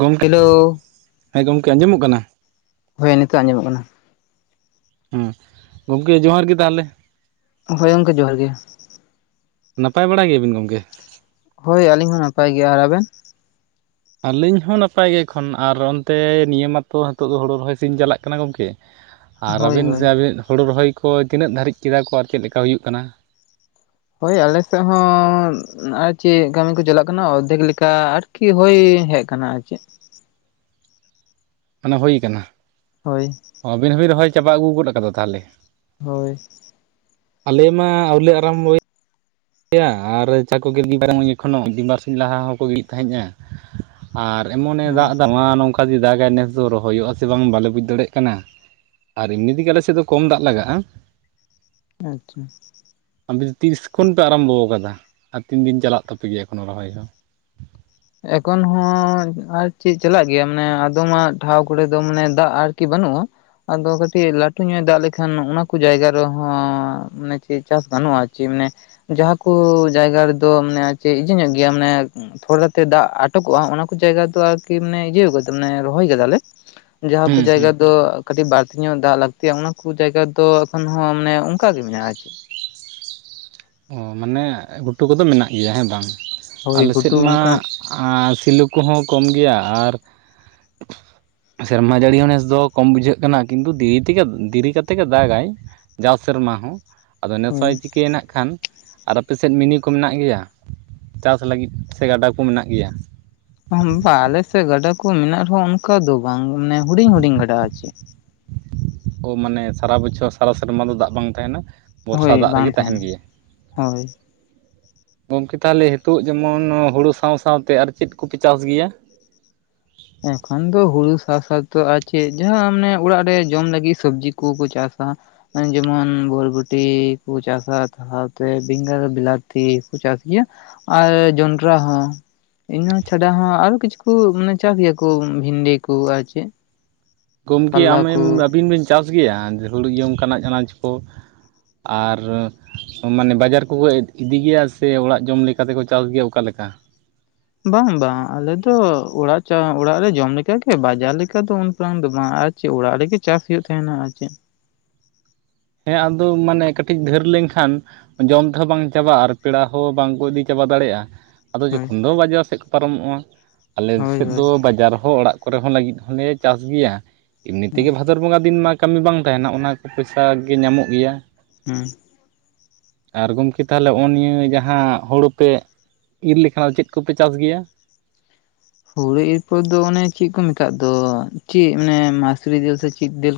ᱜᱚᱢᱠᱮ ᱦᱮᱞᱳ ᱦᱮᱸ ᱜᱚᱢᱠᱮ ᱟᱸᱡᱚᱢᱚᱜ ᱠᱟᱱᱟ? ᱦᱳᱭ ᱱᱤᱛᱳᱜ ᱟᱸᱡᱚᱢᱚᱜ ᱠᱟᱱᱟ᱾ ᱦᱮᱸ ᱜᱚᱢᱠᱮ ᱡᱚᱦᱟᱨ ᱜᱮ ᱛᱟᱦᱚᱞᱮ ᱦᱳᱭ ᱜᱚᱝᱠᱮ ᱡᱚᱦᱟᱨ ᱜᱮ ᱱᱟᱯᱟᱭ ᱵᱟᱲᱟ ᱜᱮᱭᱟᱵᱤᱱ ᱜᱚᱢᱠᱮ ᱦᱳᱭ ᱟᱹᱞᱤᱧ ᱦᱚᱸ ᱱᱟᱯᱟᱭ ᱜᱮᱭᱟ ᱟᱨ ᱟᱵᱮᱱ᱾ ᱟᱹᱞᱤᱧ ᱦᱚᱸ ᱱᱟᱯᱟᱭ ᱜᱮ ᱮᱠᱷᱚᱱ ᱟᱨ ᱚᱱᱛᱮ ᱱᱤᱭᱟᱹ ᱢᱟᱛᱚ ᱱᱤᱛᱚᱜ ᱫᱚ ᱦᱳᱲ ᱨᱚᱦᱚᱭ ᱥᱮᱧ ᱪᱟᱞᱟᱜ ᱠᱟᱱᱟ ᱜᱚᱢᱠᱮ᱾ ᱟᱨ ᱦᱳᱭ ᱟᱵᱤᱱ ᱦᱳᱭ ᱥᱮ ᱟᱵᱤᱱ ᱦᱳᱲᱩ ᱨᱚᱦᱚᱭ ᱠᱚ ᱛᱤᱱᱟᱹᱜ ᱫᱷᱟᱹᱨᱤᱡ ᱠᱮᱫᱟ ᱠᱚ ᱟᱨ ᱪᱮᱫ ᱞᱮᱠᱟ ᱦᱩᱭᱩᱜ ᱠᱟᱱᱟ᱾ ᱦᱳᱭ ᱟᱞᱮᱥᱮᱫ ᱦᱚᱸ ᱟᱨ ᱪᱮᱫ ᱠᱟᱹᱢᱤ ᱠᱚ ᱪᱟᱞᱟᱜ ᱠᱟᱱᱟ ᱚᱨᱫᱷᱮᱠ ᱞᱮᱠᱟ ᱟᱨᱠᱤ ᱦᱳᱭ ᱦᱮᱡ ᱠᱟᱱᱟ ᱟᱨ ᱪᱮᱫ ᱢᱟᱱᱮ ᱦᱩᱭ ᱟᱠᱟᱱᱟ᱾ ᱦᱳᱭ ᱟᱵᱤᱱ ᱦᱚᱵᱤᱱ ᱨᱚᱦᱚᱭ ᱪᱟᱵᱟ ᱟᱹᱜᱩ ᱜᱚᱫ ᱟᱠᱟᱫᱟ ᱛᱟᱦᱚᱞᱮ? ᱦᱳᱭ ᱟᱞᱮ ᱢᱟ ᱟᱹᱣᱞᱮ ᱟᱨᱟᱢ ᱵᱚᱭᱟ᱾ ᱭᱟ ᱟᱨ ᱪᱟᱠᱚ ᱜᱮᱫ ᱯᱟᱨᱮ ᱡᱚᱠᱷᱚᱱᱳ ᱢᱤᱫᱵᱟᱨ ᱥᱮᱫ ᱞᱟᱦᱟ ᱦᱚᱸᱠᱚ ᱜᱮᱫ ᱛᱟᱦᱮᱸᱫᱼᱟ᱾ ᱟᱨ ᱮᱢᱚᱱᱮ ᱫᱟᱜ ᱫᱟ ᱢᱟ ᱱᱚᱝᱠᱟ ᱜᱮ ᱫᱟᱜᱟᱭ ᱱᱮᱥ ᱫᱚ ᱨᱚᱦᱚᱭᱚᱜ ᱟᱥᱮ ᱵᱟᱝ ᱵᱟᱞᱮ ᱵᱩᱡᱽ ᱫᱟᱲᱮᱭᱟᱜ ᱠᱟᱱᱟ᱾ ᱟᱨ ᱮᱢᱱᱤ ᱛᱮᱜᱮ ᱟᱞᱮ ᱥᱮᱫ ᱫᱚ ᱠᱚᱢ ᱫᱟᱜ ᱞᱟᱜᱟᱜᱼᱟ᱾ ᱟᱪᱪᱷᱟ ᱟᱯᱮᱱ ᱛᱤᱥ ᱠᱷᱚᱱ ᱯᱮ ᱟᱨᱟᱢᱵᱚ ᱠᱟᱫᱟ ᱟᱨ ᱛᱤᱱ ᱫᱤᱱ ᱪᱟᱞᱟᱜ ᱛᱟᱯᱮ ᱜᱮᱭᱟ ᱮᱠᱷᱚᱱᱳ ᱨᱚᱦᱚᱭ ᱫᱚ? ᱮᱠᱷᱚᱱᱳ ᱟᱨ ᱪᱮᱫ ᱪᱟᱞᱟᱜ ᱜᱮᱭᱟ ᱢᱟᱱᱮ ᱟᱫᱚᱢᱟᱜ ᱴᱷᱟᱶ ᱠᱚᱨᱮ ᱫᱚ ᱢᱟᱱᱮ ᱫᱟᱜ ᱟᱨᱠᱤ ᱵᱟᱹᱱᱩᱜᱼᱟ᱾ ᱟᱫᱚ ᱠᱟᱹᱴᱤᱡ ᱞᱟᱹᱴᱩ ᱧᱚᱜ ᱫᱟᱜ ᱞᱮᱠᱷᱟᱱ ᱚᱱᱟ ᱠᱚ ᱡᱟᱭᱜᱟ ᱨᱮᱦᱚᱸ ᱢᱟᱱᱮ ᱪᱮᱫ ᱪᱟᱥ ᱜᱟᱱᱚᱜ-ᱟ ᱪᱮᱫ ᱢᱟᱱᱮ᱾ ᱡᱟᱦᱟᱸ ᱠᱚ ᱡᱟᱭᱜᱟ ᱨᱮᱫᱚ ᱢᱟᱱᱮ ᱪᱮᱫ ᱤᱡᱤ ᱧᱚᱜ ᱜᱮᱭᱟ ᱢᱟᱱᱮ ᱛᱷᱚᱲᱟ᱾ ᱫᱟᱜ ᱟᱴᱚᱠᱚᱜᱼᱟ ᱚᱱᱟ ᱠᱚ ᱡᱟᱭᱜᱟ ᱫᱚ ᱟᱨᱠᱤ ᱢᱟᱱᱮ ᱤᱭᱟᱹ ᱢᱟᱱᱮ ᱨᱚᱦᱚᱭ ᱠᱟᱫᱟᱞᱮ᱾ ᱡᱟᱦᱟᱸ ᱠᱚ ᱦᱩᱸ ᱦᱩᱸ ᱡᱟᱭᱜᱟ ᱫᱚ᱾ ᱠᱟᱹᱴᱤᱡ ᱵᱟᱹᱲᱛᱤ ᱧᱚᱜ ᱫᱟᱜ ᱞᱟᱹᱠᱛᱤᱭᱟ ᱚᱱᱟ ᱠᱚ ᱡᱟᱭᱜᱟ ᱫᱚ ᱮᱠᱷᱚᱱ ᱦᱚᱸ ᱢᱟᱱᱮ ᱚᱱᱠᱟ ᱜᱮ ᱢᱮᱱᱟᱜᱼᱟ ᱪᱮᱫ᱾ ᱚ ᱢᱟᱱᱮ ᱜᱷᱩᱴᱩ ᱠᱚᱫᱚ ᱢᱮᱱᱟᱜ ᱜᱮᱭᱟ ᱦᱮᱸ ᱵᱟᱝ ᱦᱳᱭ ᱟᱞᱮ ᱥᱮᱫ ᱜᱷᱩᱴᱩ ᱢᱟ᱾ ᱚᱱᱠᱟ ᱟᱨ ᱥᱤᱞᱩ ᱠᱚᱦᱚᱸ ᱠᱚᱢ ᱜᱮᱭᱟ ᱟᱨ᱾ ᱥᱮᱨᱢᱟ ᱡᱟᱹᱲᱤ ᱦᱚᱸ ᱱᱮᱥ ᱫᱚ ᱠᱚᱢ ᱵᱩᱡᱷᱟᱹᱜ ᱠᱟᱱᱟ ᱠᱤᱱᱛᱩ ᱫᱤᱨᱤ ᱛᱮᱜᱮ ᱫᱮᱨᱤ ᱠᱟᱛᱮ ᱜᱮ ᱫᱟᱜᱟᱭ᱾ ᱡᱟᱣ ᱥᱮᱨᱢᱟ ᱦᱚᱸ ᱟᱫᱚ ᱦᱳᱭ ᱱᱮᱥᱚᱭ ᱪᱤᱠᱟᱹᱭᱮᱱᱟ ᱦᱟᱸᱜ ᱠᱷᱟᱱ᱾ ᱟᱨ ᱟᱯᱮᱥᱮᱫ ᱢᱤᱱᱤ ᱠᱚ ᱢᱮᱱᱟᱜ ᱜᱮᱭᱟ ᱪᱟᱥ ᱞᱟᱹᱜᱤᱫ ᱥᱮ ᱜᱟᱰᱟ ᱠᱚ ᱢᱮᱱᱟᱜ ᱜᱮᱭᱟ᱾ ᱵᱟᱝ ᱟᱞᱮᱥᱮᱫ ᱜᱟᱰᱟ ᱠᱚ ᱢᱮᱱᱟᱜ ᱨᱮᱦᱚᱸ ᱚᱱᱠᱟ ᱫᱚ ᱵᱟᱝ ᱢᱟᱱᱮ ᱦᱩᱰᱤᱧ ᱦᱩᱰᱤᱧ ᱜᱟᱰᱟ ᱟᱨ ᱪᱮᱫ᱾ ᱢᱟᱱᱮ ᱥᱟᱨᱟ ᱵᱚᱪᱷᱚᱨ ᱥᱟᱨᱟ ᱥᱮᱨᱢᱟ ᱫᱚ ᱫᱟᱜ ᱵᱟᱝ ᱛᱟᱦᱮᱸᱱᱟ᱾ ᱵᱚᱨᱥᱟ ᱦᱳᱭ ᱫᱟᱜ ᱨᱮᱜᱮ ᱵᱟᱝ ᱛᱟᱦᱮᱱ ᱛᱟᱦᱮᱱᱟ ᱜᱮᱭᱟ ᱦᱮᱸ᱾ ᱦᱳᱭ ᱜᱚᱝᱠᱮ ᱛᱟᱦᱚᱞᱮ ᱱᱤᱛᱚᱜ ᱡᱮᱢᱚᱱ ᱦᱳᱲᱩ ᱥᱟᱶ ᱥᱟᱶᱛᱮ ᱟᱨ ᱪᱮᱫ ᱠᱚᱯᱮ ᱪᱟᱥ ᱜᱮᱭᱟ‍‍᱾ ᱮᱠᱷᱚᱱ ᱫᱚ ᱦᱩᱲᱩ ᱥᱟᱥᱛᱚ ᱟᱨ ᱪᱮᱫ ᱡᱟᱦᱟᱸ ᱢᱟᱱᱮ ᱚᱲᱟᱜ ᱨᱮ ᱡᱚᱢ ᱞᱟᱹᱜᱤᱫ ᱥᱚᱵᱡᱤ ᱠᱚᱠᱚ ᱪᱟᱥᱟ᱾ ᱡᱮᱢᱚᱱ ᱵᱚᱞᱵᱚᱴᱤ ᱠᱚ ᱪᱟᱥᱟ ᱥᱟᱶᱛᱮ ᱵᱮᱸᱜᱟᱲ ᱵᱤᱞᱟᱛᱤ ᱠᱚ ᱪᱟᱥ ᱜᱮᱭᱟ᱾ ᱟᱨ ᱡᱚᱱᱰᱨᱟ ᱦᱚᱸ ᱤᱧ ᱪᱷᱟᱰᱟ ᱦᱚᱸ ᱟᱨᱚ ᱠᱤᱪᱷᱩ ᱢᱟᱱᱮ᱾ ᱪᱟᱥ ᱜᱮᱭᱟ ᱠᱚ ᱵᱷᱤᱱᱰᱤ ᱠᱚ ᱟᱨ ᱪᱮᱫ᱾ ᱜᱚᱢᱠᱮ ᱠᱟᱞᱞᱟ ᱟᱢᱮᱢ ᱠᱚ ᱟᱹᱵᱤᱱ ᱵᱤᱱ ᱪᱟᱥ ᱜᱮᱭᱟ ᱦᱩᱲᱩ ᱚᱢᱠᱟᱱᱟᱜ ᱟᱱᱟᱡᱽ ᱠᱚ᱾ ᱟᱨ ᱢᱟᱱᱮ ᱵᱟᱡᱟᱨ ᱠᱚᱠᱚ ᱤᱫᱤ ᱜᱮᱭᱟ ᱥᱮ ᱚᱲᱟᱜ ᱡᱚᱢ ᱞᱮᱠᱟ ᱛᱮᱠᱚ ᱪᱟᱥ ᱜᱮᱭᱟ ᱚᱠᱟ ᱞᱮᱠᱟ ᱾ ᱵᱟᱝ ᱵᱟᱝ ᱟᱞᱮᱫᱚ ᱚᱲᱟᱜ ᱚᱲᱟᱜ ᱨᱮ ᱡᱚᱢ ᱞᱮᱠᱟ ᱜᱮ ᱵᱟᱡᱟᱨ ᱞᱮᱠᱟ ᱫᱚ ᱩᱱ ᱯᱞᱟᱝ ᱫᱚ ᱵᱟᱝ ᱪᱮᱫ ᱚᱲᱟᱜ ᱨᱮᱜᱮ ᱪᱟᱥ ᱦᱳᱭᱳᱜ ᱛᱟᱦᱮᱱᱟ ᱟᱨ ᱪᱮᱫ᱾ ᱦᱮᱸ ᱟᱫᱚ ᱢᱟᱱᱮ ᱠᱟᱹᱴᱤᱡ ᱫᱷᱟᱹᱨ ᱞᱮᱱᱠᱷᱟᱱ᱾ ᱡᱚᱢ ᱛᱮᱦᱚᱸ ᱵᱟᱝ ᱪᱟᱵᱟᱜᱼᱟ ᱟᱨ ᱯᱮᱲᱟ ᱦᱚᱸ ᱵᱟᱝᱠᱚ ᱤᱫᱤ ᱪᱟᱵᱟ ᱫᱟᱲᱮᱭᱟᱜᱼᱟ᱾ ᱟᱫᱚ ᱦᱳᱭ ᱡᱚᱠᱷᱚᱱ ᱫᱚ ᱵᱟᱡᱟᱨ ᱥᱮᱫ ᱠᱚ ᱯᱟᱨᱚᱢᱚᱜ-ᱟ ᱟᱞᱮ ᱦᱳᱭ ᱥᱮᱫ ᱦᱳᱭ ᱫᱚ ᱵᱟᱡᱟᱨ ᱦᱚᱸ ᱚᱲᱟᱜ ᱠᱚᱨᱮ ᱦᱚᱸ ᱞᱟᱹᱜᱤᱫ ᱦᱚᱸᱞᱮ ᱪᱟᱥ ᱜᱮᱭᱟ ᱮᱢᱱᱤ ᱛᱮᱜᱮ ᱵᱷᱟᱫᱚᱨ ᱵᱚᱸᱜᱟ ᱫᱤᱱ ᱢᱟ ᱠᱟᱹᱢᱤ ᱵᱟᱝ ᱛᱟᱦᱮᱸᱱᱟ ᱚᱱᱟ ᱠᱚ᱾ ᱯᱚᱭᱥᱟ ᱯᱷᱟᱠ ᱜᱮ ᱧᱟᱢᱚᱜ ᱜᱮᱭᱟ᱾ ᱦᱩᱸ ᱟᱨ ᱜᱚᱢᱠᱮ ᱛᱟᱦᱚᱞᱮ ᱱᱚᱜᱼᱚᱭ ᱱᱤᱭᱟᱹ ᱡᱟᱦᱟᱸ ᱦᱩᱲᱩ ᱯᱮ᱾ ᱤᱨ ᱞᱮᱠᱷᱟᱱ ᱫᱚ ᱪᱮᱫ ᱠᱚᱯᱮ ᱪᱟᱥ ᱜᱮᱭᱟ᱾ ᱦᱳᱲᱩ ᱤᱨ ᱯᱚᱨ ᱫᱚ ᱚᱱᱮ ᱪᱮᱫ ᱠᱚ ᱢᱮᱛᱟᱜ ᱫᱚ ᱪᱮᱫ ᱟᱱᱮ ᱢᱟᱥᱨᱤ ᱫᱟᱹᱞ ᱥᱮ ᱪᱮᱫ ᱫᱟᱹᱞ᱾